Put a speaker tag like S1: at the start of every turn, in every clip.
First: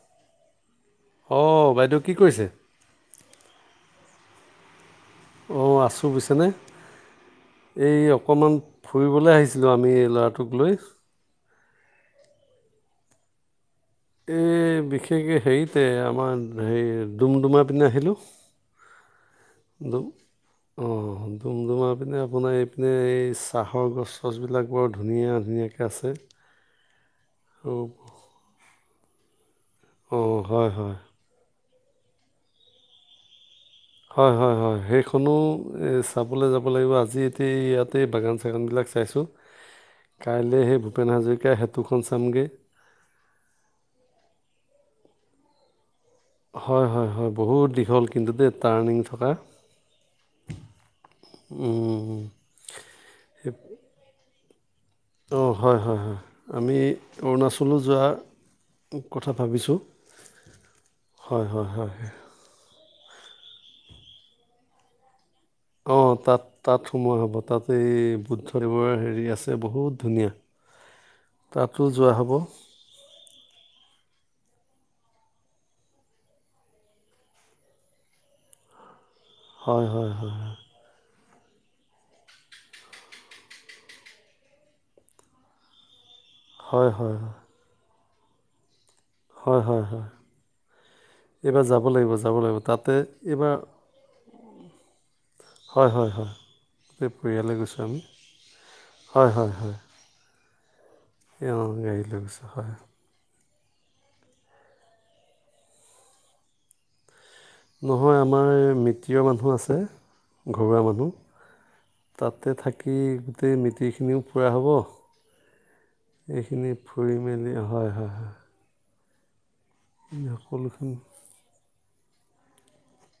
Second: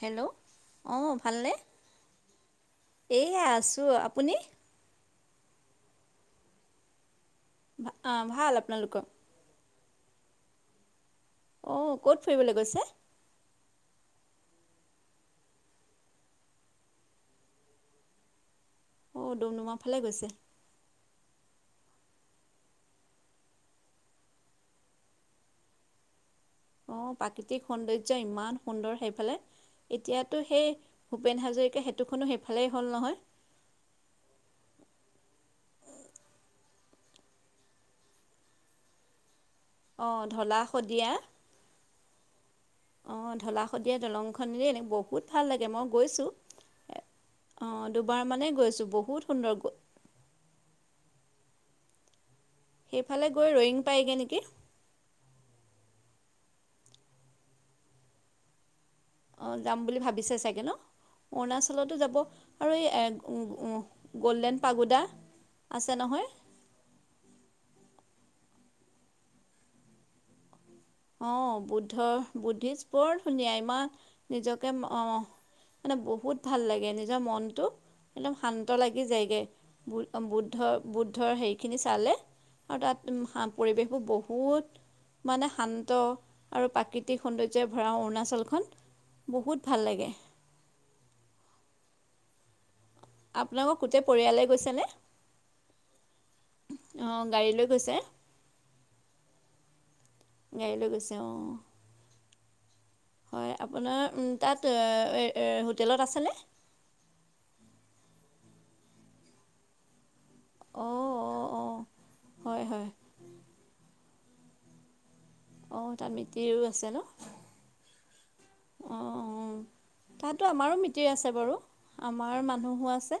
S1: Hello অঁ ভালনে?
S2: অঁ বাইদেউ কি কৰিছে
S1: এইয়া আছোঁ। আপুনি?
S2: অঁ আছোঁ বুজিছানে।
S1: ভা-
S2: এই
S1: আ, ভাল
S2: অকণমান
S1: আপোনালোকৰ
S2: ফুৰিবলৈ আহিছে। আছিলোঁ আমি এই ল'ৰাটোক লৈ।
S1: অঁ', ক'ত ফুৰিবলৈ গৈছে?
S2: এই বিশেষকৈ হেৰিতে আমাৰ হেৰি ডুমডুমা পিনে আহিলোঁ।
S1: অঁ ডুমডুমা ফালে গৈছে।
S2: অহ সেইটো বোলো আমাৰ পিনে আপোনাৰ এইপিনে এই চাহৰ গছ চছবিলাক বৰ ধুনীয়া ধুনীয়াকৈ আছে
S1: অহ প্ৰাকৃতিক
S2: আৰু
S1: সৌন্দৰ্য ইমান সুন্দৰ সেইফালে
S2: অঁ
S1: এতিয়াতো
S2: হয়
S1: সেই
S2: হয়
S1: ভূপেন হাজৰিকা সেতুখনো সেইফালেই হ'ল নহয়
S2: হয় হয় হয় সেইখনো চাবলৈ যাব লাগিব আজি এতিয়া ইয়াতে বাগান চাগানবিলাক চাইছোঁ
S1: অঁ ঢলা
S2: কাইলৈ সেই ভূপেন
S1: শদিয়া
S2: হাজৰিক সেতুখন চাম গে
S1: অঁহ ধলা শদিয়া দলংখন ৰে এনে বহুত ভাল লাগে মই গৈছোঁ
S2: হয় হয় হয় বহুত
S1: অঁ
S2: দীঘল
S1: দুবাৰ
S2: কিন্তু
S1: মানে
S2: দেই
S1: গৈছোঁ
S2: টাৰ্ণিং
S1: বহুত
S2: থকা
S1: সুন্দৰ গ-
S2: উম
S1: সেইফালে গৈ ৰয়িং পায়গে নেকি
S2: অহ হয় হয় হয় আমি অৰুণাচলত যোৱা কথা
S1: অহ
S2: ভাবিছোঁ।
S1: যাম বুলি ভাবিছে চাগে ন
S2: হয়, হয়, হয়,
S1: অৰুণাচলতো
S2: হয়।
S1: যাব আৰু উম উম এই গল্ডেন পাগোদা আছে
S2: অঁহ
S1: নহয়
S2: তাত তাত সোমোৱা হ'ব তাতেই বুদ্ধদেৱৰ হেৰি আছে বহুত ধুনীয়া
S1: অহ
S2: তাতো
S1: বুদ্ধ
S2: যোৱা হ'ব।
S1: বুদ্ধিষ বৰ ধুনীয়া ইমান নিজকে অহ মানে বহুত ভাল লাগে নিজৰ মনটো একদম শান্ত লাগি যায় গে
S2: হয়,
S1: বু
S2: হয়, হয়,
S1: বুদ্ধ বুদ্ধৰ হেৰিখিনি চালে আৰু তাত পৰিৱেশবোৰ বহুত মানে শান্ত
S2: হয়,
S1: আৰু
S2: হয়, হয়,
S1: প্ৰাকৃতিক সৌন্দৰ্যই ভৰা অৰুণাচলখন বহুত
S2: হয়
S1: ভাল
S2: হয় হয়
S1: লাগে
S2: এইবাৰ যাব লাগিব যাব লাগিব তাত
S1: আপোনালোকৰ গোটেই পৰিয়ালে গৈছে নে
S2: হয় হয় হয় গোটেই
S1: অঁ গাড়ী
S2: পৰিয়ালে
S1: লৈ
S2: গৈছোঁ
S1: গৈছে
S2: আমি হয় হয় হয়
S1: গাড়ী লৈ গৈছে অহ
S2: অহ গাড়ী লৈ গৈছো হয়
S1: হয় আপোনাৰ উম তাত হোটেলত আছেনে
S2: নহয় আমাৰ মিত্ৰীয় মানুহ আছে ঘৰুৱা
S1: অঁ
S2: মানুহ
S1: অঁ অঁ
S2: তাতে
S1: হয় হয়
S2: থাকি গোটেই মিএীখিনিও ফুৰা হ'ব
S1: অঁ তাত মিতিৰো
S2: এইখিনি ফুৰি মেলি হয় হয় হয়
S1: অহ অহ
S2: আমি
S1: তাতো আমাৰো
S2: সকলোখিনি
S1: মিএীৰ আছে বাৰু আমাৰ মানুহো আছে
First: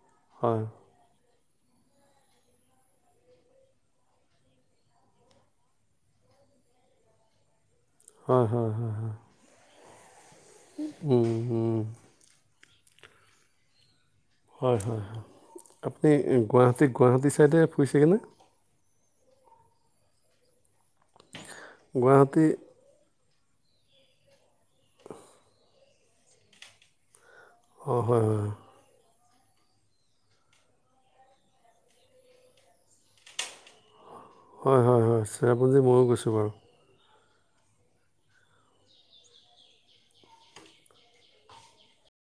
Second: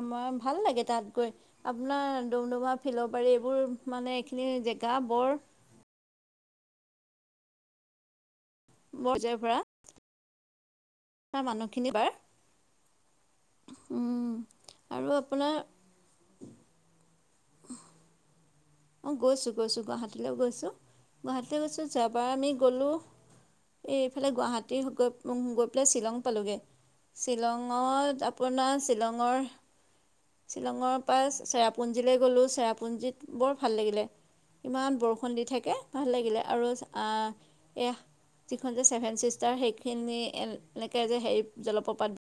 S1: আমাৰ ভাল
S2: হয়
S1: লাগে তাত গৈ আপোনাৰ ডুমডুমা ফিলবাৰী এইবোৰ মানে এইখিনি জেগা বৰ
S2: হয় হয় হয়
S1: বৰ পযাৰ্য পৰা তাৰ মানুহখিনি বাৰ উম
S2: হয় হয়
S1: আৰু আপোনাৰ
S2: আপুনি গুৱাহাটী গুৱাহাটী চাইডে ফুৰিছেগেনে
S1: অহ গৈছো গৈছো গুৱাহাটীলৈ গৈছো গুৱাহাটীলৈ গৈছো যোৱাবাৰ
S2: গুৱাহাটী
S1: আমি গ'লোঁ এই এইফালে গুৱাহাটী গৈ গৈ পেলাই শ্বিলং পালোগে
S2: অঁ
S1: শ্বিলঙত
S2: হয় হয়
S1: আপোনাৰ শ্বিলংৰ শ্বিলংৰ পৰা চেৰাপুঞ্জীলৈ গ'লোঁ চেৰাপুঞ্জীত বৰ ভাল লাগিলে
S2: হয়
S1: ইমান
S2: হয় হয়
S1: বৰষুণ দি থাকে
S2: চেৰাপুঞ্জী ময়ো
S1: ভাল
S2: গৈছোঁ
S1: লাগিলে
S2: বাৰু
S1: আৰু অহ এয়া যিখন যে ছেভেন ছিষ্টাৰ সেইখিনি এনেকে যে হেৰি জলপ্ৰবাদ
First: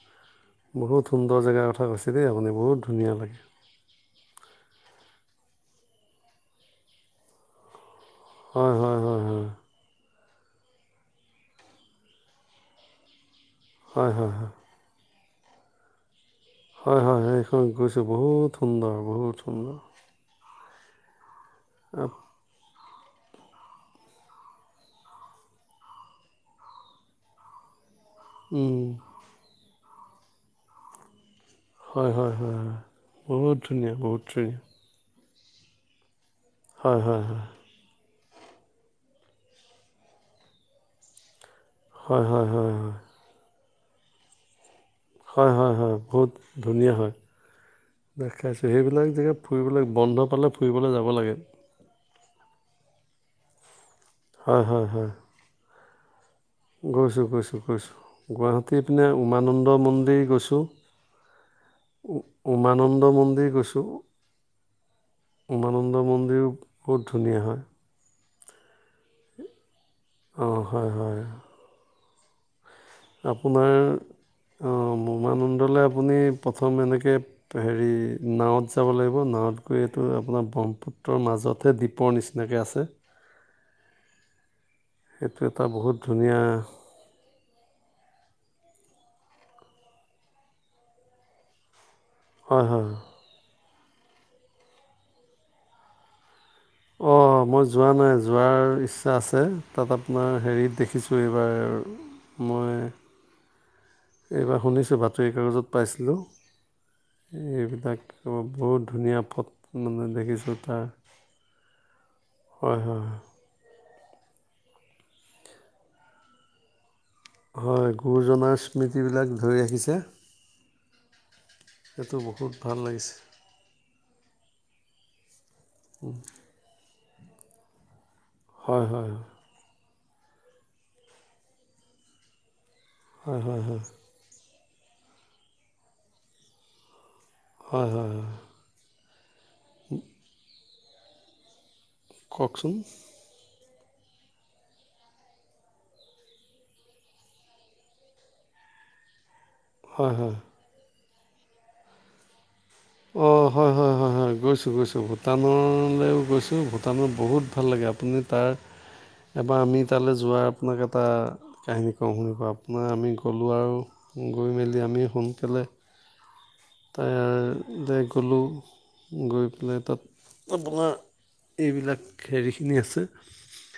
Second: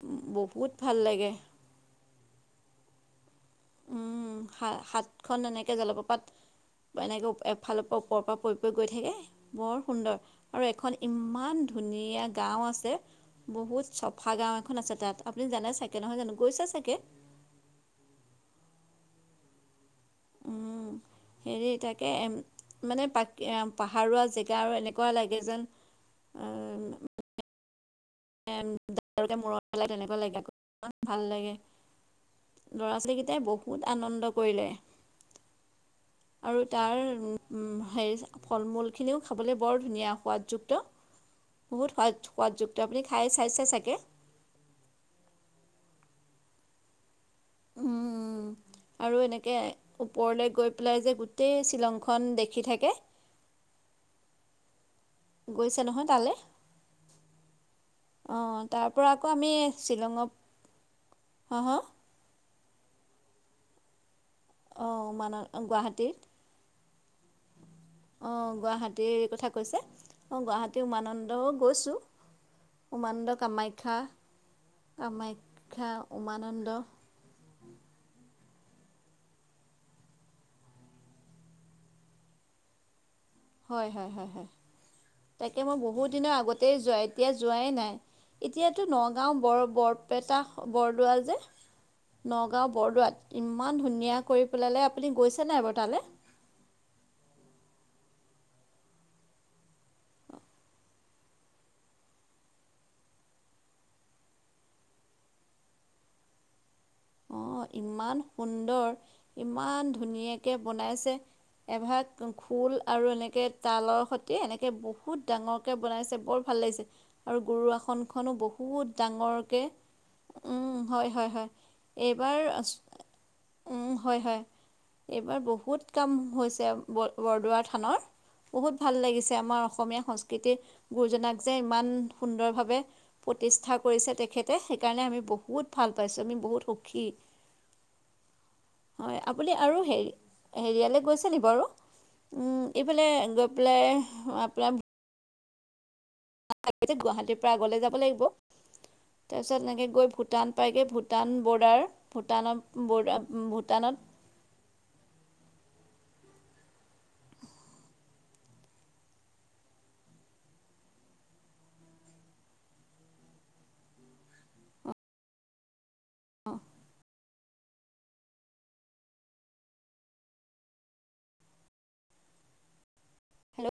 S1: ব
S2: বহুত সুন্দৰ জেগাৰ কথা কৈছে দেই আপুনি বহুত ধুনীয়া লাগে
S1: উম হাতখন এনেকে জলপ্ৰবাত এনেকে ফালৰ পৰা ওপৰৰ পৰা পৰি পৰি
S2: হয়
S1: গৈ
S2: হয়
S1: থাকে
S2: হয় হয়
S1: বৰ সুন্দৰ আৰু এখন ইমান ধুনীয়া গাওঁ আছে বহুত
S2: হয়
S1: চফা
S2: হয় হয়
S1: গাওঁ এখন কোন আছে তাত আপুনি জানে চাগে কেনেহয় জানো গৈছে চাগে
S2: হয় হয় হয় সেইখন গৈছোঁ বহুত সুন্দৰ বহুত সুন্দৰ
S1: উম হেৰি তাকে
S2: আপ-
S1: এম মানে পাক পাহাৰুৱা জেগা আৰু এনেকুৱা লাগে যেন আহ
S2: উম,
S1: মূৰত পেল তেনেকুৱা লাগে আকৌ ইমান ভাল লাগে।
S2: হয় হয় হয় হয়
S1: লৰা ছোৱালীকেইটাই বহুত আনন্দ কৰিলে। আৰু
S2: হয়
S1: তাৰ
S2: হয়
S1: হে ফল মূলখিনিও খাবলৈ বৰ ধুনীয়া সোৱাদযুক্ত বহুত
S2: হয়
S1: সোৱাদ
S2: হয় হয় হয়
S1: সোৱাদযুক্ত আপুনি খাই চাইছে চাগে
S2: হয় হয় হয় বহুত ধুনীয়া হয়। দেখাইছোঁ সেইবিলাক
S1: আৰু
S2: জেগাত
S1: এনেকৈ
S2: ফুৰিবলৈ বন্ধ পালে ফুৰিবলৈ যাব লাগে।
S1: এ শিলং খন দেখি থাকে।
S2: হয় হয় হয়
S1: গৈছে নহয় তালে?
S2: গৈছোঁ গৈছোঁ গৈছোঁ গুৱাহাটী
S1: তাৰপৰা
S2: পিনে
S1: আকৌ আমি
S2: উমানন্দ মন্দিৰ গৈছোঁ।
S1: হ হ
S2: উমানন্দ মন্দিৰ গৈছোঁ।
S1: অ উমানন্দ
S2: উমানন্দ
S1: গুৱাহাটীত
S2: মন্দিৰো বহুত ধুনীয়া হয়।
S1: অঁ গুৱাহাটীৰ কথা কৈছে অঁ গুৱাহাটী
S2: হয় হয়
S1: উমানন্দও গৈছোঁ। উমানন্দ
S2: আপোনাৰ
S1: কামাখ্যা
S2: অঁ উমানন্দলে
S1: কামাখ্যা
S2: আপুনি
S1: উমানন্দ
S2: প্ৰথম এনেকে - হেৰি নাৱত যাব লাগিব নাৱত গৈ এইটো আপোনাৰ ব্ৰহ্মপুত্ৰৰ মাজতহে দ্বীপৰ নিচিনা এনেকৈ আছে
S1: হয় হয় হয় হয়
S2: সেইটো
S1: তাকে
S2: এটা
S1: মই বহুত দিনৰ
S2: ধুনীয়া
S1: আগতেই যোৱা এতিয়া যোৱাই নাই। এতিয়াতো নগাঁও বৰ বৰপেটা বৰদোৱা যে
S2: হয়
S1: নগাঁও
S2: হয়
S1: বৰদোৱাত ইমান ধুনীয়া কৰি পেলালে আপুনি গৈছে নাই বাৰু তালে?
S2: অ মই যোৱা নাই যোৱাৰ ইচ্ছা আছে তাত আপোনাৰ হেৰিত দেখিছোঁ এইবাৰ মই এইবাৰ শুনিছোঁ বাতৰি কাগজত পাইছিলোঁ
S1: অ
S2: এইবিলাক
S1: ইমান
S2: বহুত
S1: সুন্দৰ
S2: ধুনীয়া ফট
S1: ইমান
S2: মানে
S1: ধুনীয়াকে
S2: দেখিছোঁ তাৰ
S1: বনাইছে। এভাগ খোল
S2: হয় হয়
S1: আৰু এনেকে তালৰ সৈতে এনেকে বহুত ডাঙৰকে বনাইছে বৰ ভাল লাগিছে। আৰু গুৰু
S2: হয়
S1: আসনখনো
S2: গুৰুজনাৰ
S1: বহুত
S2: স্মৃতিবিলাক ধৰি
S1: ডাঙৰকে
S2: ৰাখিছে
S1: উম হয় হয় হয়।
S2: সেইটো
S1: এইবাৰ
S2: বহুত ভাল লাগিছে
S1: হয় হয় এইবাৰ বহুত কাম হৈছে বৰদোৱা থানৰ বহুত
S2: হয়
S1: ভাল
S2: হয়
S1: লাগিছে আমাৰ অসমীয়া সংস্কৃতি, কৃতি গুৰুজনাক যে ইমান সুন্দৰভাৱে
S2: হয় হয় হয়
S1: প্ৰতিষ্ঠা কৰিছে তেখেত - সেইকাৰণে আমি বহুত ভাল পাইছোঁ আমি বহুত সুখী।
S2: হয় হয় হয়
S1: হয় আপুনি আৰু হেৰি হেৰিয়ালৈ গৈছে নি বাৰু? উ
S2: কওকচোন
S1: এইফালে গৈ পেলাই আপোনাৰ গুৱাহাটীৰ পৰা আগলৈ যাব লাগিব তাৰপিছত এনেকৈ গৈ
S2: হয় হয়
S1: ভূটান পাইকে, ভূটান বৰ্ডাৰ ভূটানৰ বৰ্ডাৰ
S2: অ, হয়, হয়,
S1: ভূটানত
S2: হয়, হয়, গৈছো গৈছো ব ভূটানলৈও গৈছোঁ, ভূটানত বহুত ভাল লাগে, আপুনি তাৰ এবাৰ আমি তালৈ যোৱাৰ আপোনাক এটা কাহিনী কওঁ, শুনিব আপোনাৰ আমি গ'লোঁ আৰু গৈ মেলি আমি সোনকালে
S1: অ',
S2: তাই এ, গ'লোঁ গৈ পেলাই, তাত আপোনাৰ এইবিলাক হেৰিখিনি আছে।
S1: হেল্ল,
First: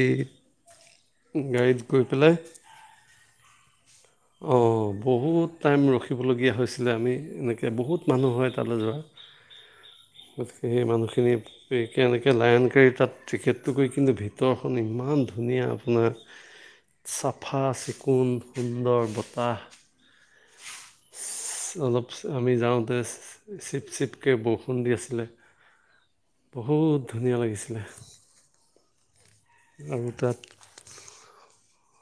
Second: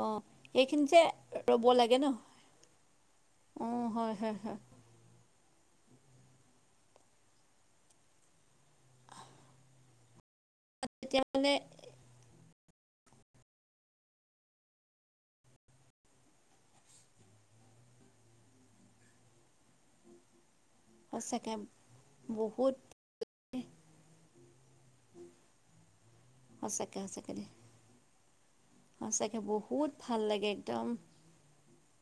S1: অ, সেইখিনি যে ৰ'ব
S2: গাড়ীত
S1: লাগে
S2: গৈ
S1: ন,
S2: পেলাই
S1: অ, হয়। হয়
S2: অ,
S1: হয়
S2: বহুত টাইম ৰখিবলগীয়া হৈছিলে, আমি এনেকৈ বহুত মানুহ হয় তালৈ যোৱা। গতিকে, সেই
S1: তেতিয়া
S2: মানুহখিনিয়ে
S1: মানে
S2: কেনেকে লায়নকাৰী তাত টিকেটতো কৰি কিন্তু ভিতৰখন ইমান ধুনীয়া আপোনাৰ। চফা, চিকণ সুন্দৰ বতাহ।
S1: সঁচাকৈ
S2: অলপ, আমি
S1: বহুত
S2: যাওঁতে চিপ- চিপকৈ বৰষুণ দি আছিলে,
S1: সঁচাকৈ
S2: বহুত ধুনীয়া লাগিছিলে।
S1: সঁচাকে ব
S2: আৰু তাত,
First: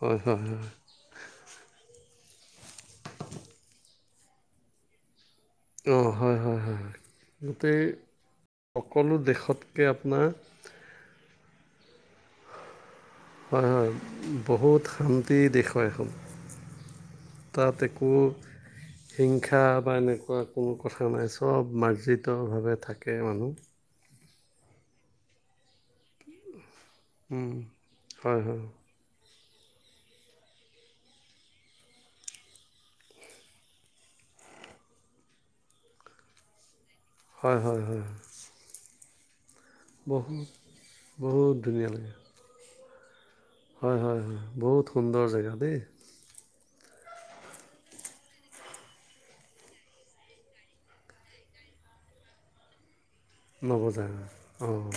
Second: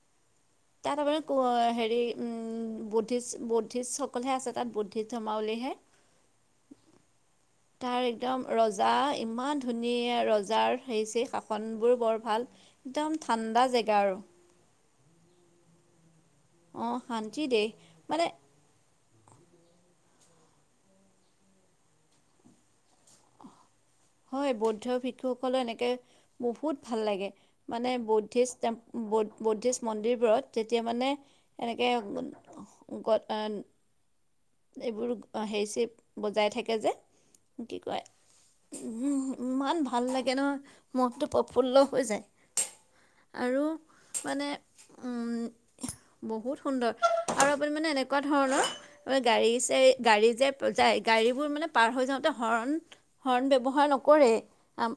S2: হয়, হয়, হয়,
S1: তাত আপোনাৰ পু, য়া, হেৰি উম, বুদ্ধিষ্ট, বুদ্ধিষ্টসকলহে আছে তাত বুদ্ধিষ্ট ধৰ্মাৱলীহে।
S2: অ, হয়, হয়, হয়, হয়। গোটেই
S1: তাৰ, একদম ৰজা
S2: সকলো
S1: ইমান
S2: দেশতকৈ
S1: ধুনীয়া
S2: আপোনাৰ
S1: ৰজাৰ হেই-চেই কা ফন, বোৰ বৰ ভাল। একদম থা
S2: হয়, হয়, বহুত শান্তি দিশ হয়, এখন।
S1: অঁ শান্তি দেশ
S2: তাত একো
S1: মানে
S2: হিংসা বা এনেকুৱা কোনো কথা নাই, চব মাৰ্জিতভাৱে থাকে মানুহ।
S1: হয়, বৌদ্ধ শিক্ষুসকলৰ এনেকে বহুত ভাল লাগে, মানে
S2: হয় হয়
S1: বৌদ্ধিচ ম ব, বুদ্ধিষ্ট মন্দিৰবোৰত যেতিয়া মানে এনেকৈ গ, এইবোৰ হেৰি-চেৰি বজাই থাকে যে।
S2: হয়, হয়, হয়,
S1: উম, ইমান ভাল লাগে ন,
S2: বহুত
S1: মনটো
S2: বহুত
S1: প্ৰফুল্ল
S2: ধুনীয়া
S1: হৈ
S2: লাগে
S1: যায়। আৰু,
S2: হয় হয় হয়
S1: মানে
S2: বহুত সুন্দৰ জেগা দেই
S1: বহুত সুন্দৰ, আৰু আপুনি মানে এনেকুৱা ধৰণৰ গাড়ী, চাহ, গাড়ী যে যায় গাড়ীবোৰ মানে পাৰ হৈ যাওঁতে হৰ্ণ হৰ্ণ, ব্যৱহাৰ
S2: নৱজাৰ
S1: নকৰে,
S2: অঁ
S1: আ,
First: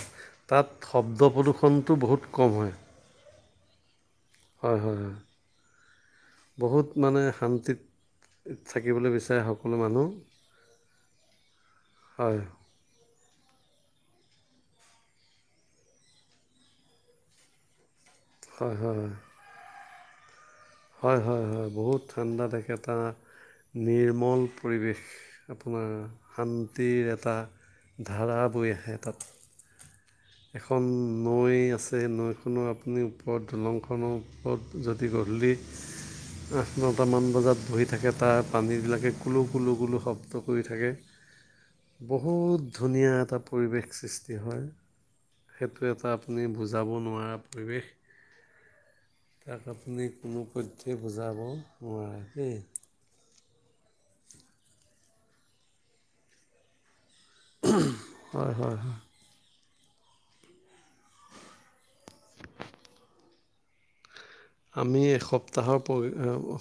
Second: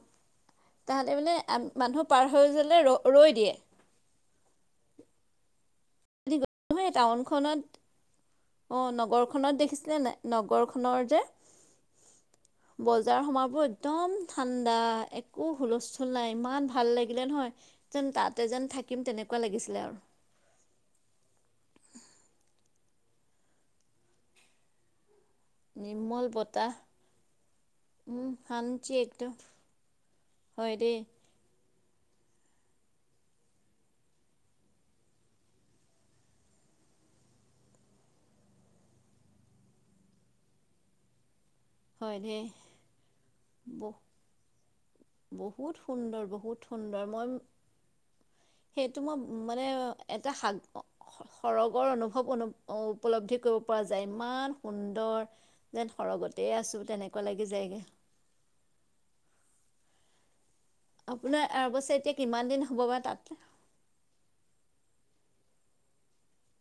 S2: তাত
S1: তেহাতে
S2: শব্দ
S1: মানে
S2: প্ৰদূষণটো
S1: মানুহ
S2: বহুত
S1: পাৰ
S2: কম
S1: হৈ
S2: হয়
S1: যোৱালে ৰ ৰৈ দিয়ে।
S2: হয়, হয়, হয়,, বহুত
S1: নহয়
S2: মানে
S1: টাউনখনত
S2: শান্তিত
S1: অ
S2: থাকিবলৈ বিচাৰে
S1: নগৰখনত
S2: সকলো
S1: দেখিছিলে
S2: মানুহ,
S1: নাই নগৰখনৰ যে
S2: হয়।
S1: বজাৰ সমাবোৰ একদম ঠাণ্ডা, একো হুলস্থুল নাই, ইমান ভাল লাগিলে নহয়। যেন, তাতে যেন
S2: হয় হয়
S1: থাকিম,
S2: হয়
S1: তেনেকুৱা লাগিছিলে আৰু।
S2: হয়, হয়, হয়, বহুত ঠাণ্ডাত একেটা, নিৰ্মল পৰিৱেশ। আপোনাৰ,
S1: নিৰ্মল বতাহ
S2: শান্তিৰ এটা
S1: উম
S2: ধাৰা বৈ
S1: শান্তি
S2: আহে তাত।
S1: একদম হয়
S2: এখন
S1: দেই
S2: নৈ আছেই নৈখনৰ আপুনি ওপৰত, দলংখনৰ ওপৰত যদি গধূলি আঠ-নটামান বজাত বহি থাকে তাত পানীবিলাকে কুলু- কুলু- কুলু, শব্দ কৰি থাকে।
S1: হয় দেই
S2: বহুত ধুনীয়া এটা
S1: ব
S2: পৰিৱেশ সৃষ্টি হয়।
S1: বহুত
S2: সেইটো এটা
S1: সুন্দৰ
S2: আপুনি
S1: বহুত
S2: বুজাব
S1: সুন্দৰ মই
S2: নোৱাৰা পৰিৱেশ
S1: সেইটো মই
S2: তাক
S1: মানে
S2: আপুনি
S1: এটা
S2: কোনো
S1: সাগ
S2: পধ্যেই বুজাব
S1: সৰগৰ
S2: নোৱাৰে
S1: অনুভৱ অনু
S2: দেই
S1: উপলব্ধি কৰিব পৰা যায় ইমান সুন্দৰ যেন সৰগতেই আছোঁ তেনেকুৱা লাগি যায়গৈ।
S2: হয়ঁ হয়ঁ হয়ঁ!
S1: আপোনাৰ অ অৱশ্যে এতিয়া কিমান দিন হ'ব বাৰু তাত
S2: আমি এসপ্তাহৰ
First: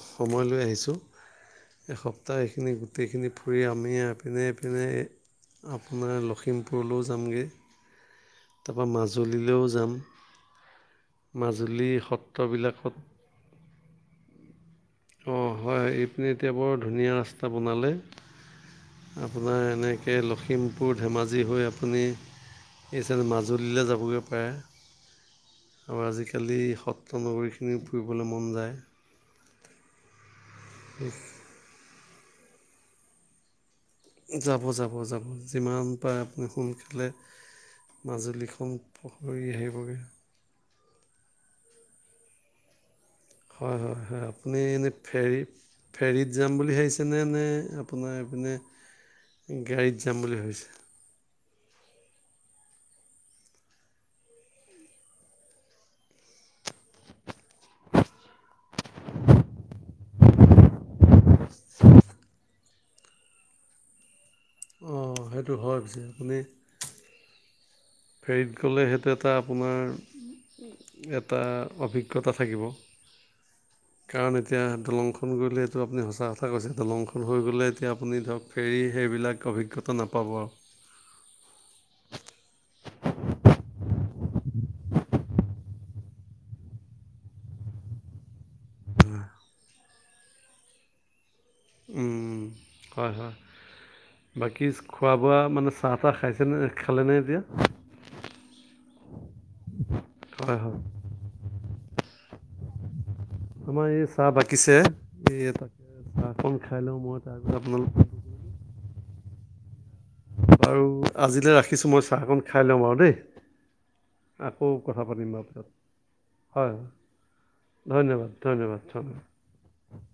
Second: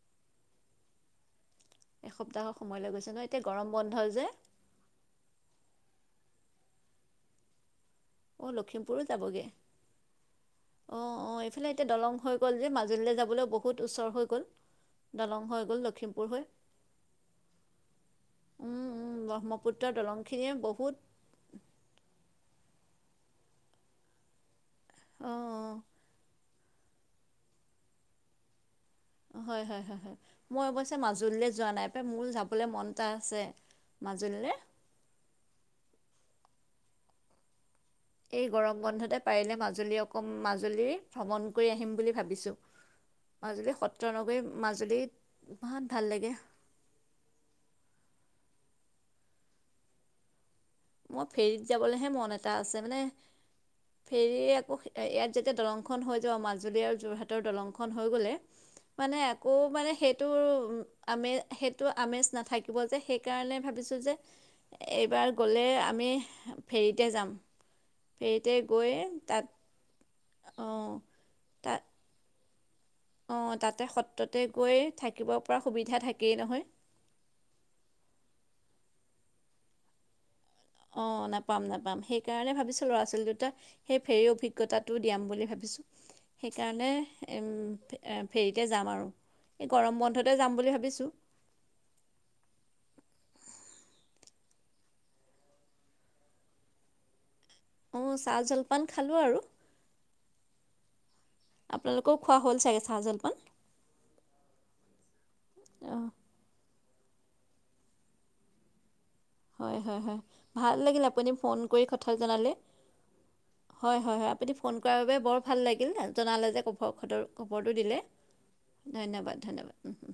S2: সময়লৈ আহিছোঁ। এসপ্তাহ
S1: এসপ্তাহৰ
S2: এইখিনি
S1: সময় লৈ গৈছে ন
S2: গোটেইখিনি
S1: এতিয়া
S2: ফুৰি
S1: গৰম
S2: আমি
S1: বন্ধ যে
S2: আপিনে। এপিনে আপোনাৰ লখিমপুৰলৈও যামগে।
S1: অঁ লখিমপুৰো যাবগে
S2: যাম
S1: অঁ অঁ এইফালে এতিয়া
S2: মাজুলী
S1: দলং হৈ গ'ল যে
S2: সত্ৰবিলাকত
S1: মাজুলীলৈ যাবলৈও বহুত ওচৰ হৈ গ'ল। দলং
S2: অঁ
S1: হৈ গ'ল
S2: হয়
S1: লখিমপুৰ
S2: এইটো
S1: হৈ
S2: এতিয়া বৰ ধুনীয়া ৰাস্তা বনালে।
S1: উম, উম,
S2: আপোনাৰ
S1: ব্ৰহ্মপুত্ৰৰ
S2: এনেকে
S1: দলংখিনিয়ে বহুত
S2: লখিমপুৰ ধেমাজি হৈ আপুনি এই চাটে মাজুলীলৈ যাবগৈ পাৰে।
S1: অ‍‌‌।
S2: আৰু আজিকালি সত্ৰ নগৰীখিনি ফুৰিবলৈ মন যায়।
S1: হয়ঁ হয়ঁ হয়ঁ হয়ঁ মই অৱশ্যে মাজুলীলৈ যোৱা নাই মোৰ যাবলৈ মন এটা আছে। মাজুলীলৈ
S2: যাব যাব যাব যিমান পাৰে আপুনি সোনকালে। মাজুলীখন পখৰি আহিবগে
S1: মাজুলীৰ ভ্ৰমণ কৰি আহিম বুলি ভাবিছোঁ। মাজুলী
S2: হয়ঁ হয়ঁ
S1: সত্ৰ
S2: হয়ঁ।
S1: নগৰী
S2: আপুনি এনেই
S1: মাজুলীত
S2: ফেৰী
S1: ইমান ভাল লাগে
S2: ফেৰীত যাম বুলি ভাবিছে? তেনেনে আপোনাৰ এইপিনে গাড়ীত যাম বুলি ভাবিছে?
S1: মই ফেৰীত যাবলেহে মন এটা আছে মানে।
S2: [unintelligible]
S1: ফেৰি আকৌ ইয়াত যেতিয়া দলংখন হৈ যাব মাজুলী আৰু যোৰহাটৰ দলংখন হৈ গ'লে। মানে আকৌ মানে সেইটো আমেজ সেইটো আমেজ নাথাকিব যে সেইকাৰণে ভাবিছো যে।
S2: [unintelligible]
S1: এইবাৰ
S2: সেইটো
S1: গ'লে
S2: হয় পিছে
S1: আমি
S2: আপুনি
S1: ফেৰীতে যাম। ফেৰীতে
S2: ফেৰীত গ'লে
S1: গৈ
S2: সেইটো এটা
S1: তাত
S2: আপোনাৰ
S1: অঁ
S2: এটা
S1: তাত
S2: অভিজ্ঞতা থাকিব।
S1: অঁ তাতে সত্ৰতে
S2: কাৰণ এতিয়া
S1: গৈ থাকিব
S2: দলংখন
S1: পৰা
S2: গলেটো
S1: সুবিধা
S2: আপুনি সঁচা
S1: থাকেই
S2: কথা
S1: নহয়
S2: কৈছে দলংখন। হৈ গ'লে এতিয়া আপুনি ধৰক ফেৰী সেইবিলাক অভিজ্ঞতা নাপাব আও
S1: অঁ নাপাম নাপাম সেইকাৰণে ভাবিছোঁ ল'ৰা ছোৱালী দুটাক। সেই ফেৰী অভিজ্ঞতাটো দিয়াম বুলি ভাবিছো। সেইকাৰণে উম ফেৰতে যাম আৰু। এই গৰম বন্ধতে যাম বুলি ভাবিছোঁ।
S2: উওম। হয়ঁ হয়ঁ! বাকী খোৱা বোৱা মানে চাহ তাহ খাইছেনে খালেনে এতিয়া?
S1: অঁ চাহ জলপান খালোঁ আৰু।
S2: হয়ঁ হয়ঁ।
S1: আপোনালোকেও খোৱা হ'ল চাগে চাহ জলপান?
S2: আমাৰ এই চাহ বাকীছে এই তাকে
S1: অঁ
S2: চাহখন খাই লওঁ মই তাৰপিছত আপোনালোক।
S1: হয়ঁ হয়ঁ হয়ঁ! ভাল
S2: বাৰু
S1: লাগিল আপুনি
S2: আজিলৈ
S1: ফোন কৰি
S2: ৰাখিছোঁ মই
S1: কথা
S2: চাহকণ
S1: জনালে।
S2: খাই লওঁ বাৰু দেই
S1: হয়ঁ হয়ঁ হয়ঁ! আপুনি
S2: আকৌ
S1: ফোন কৰাৰ
S2: কথা
S1: বাবে
S2: পাতিম
S1: বৰ
S2: বাৰু
S1: ভাল
S2: পিছত হয়
S1: লাগিল জনালে যে
S2: হয়,
S1: খবৰ খৰ খবৰটো দিলে।
S2: ধন্যবাদ ধন্যবাদ
S1: উমহুম।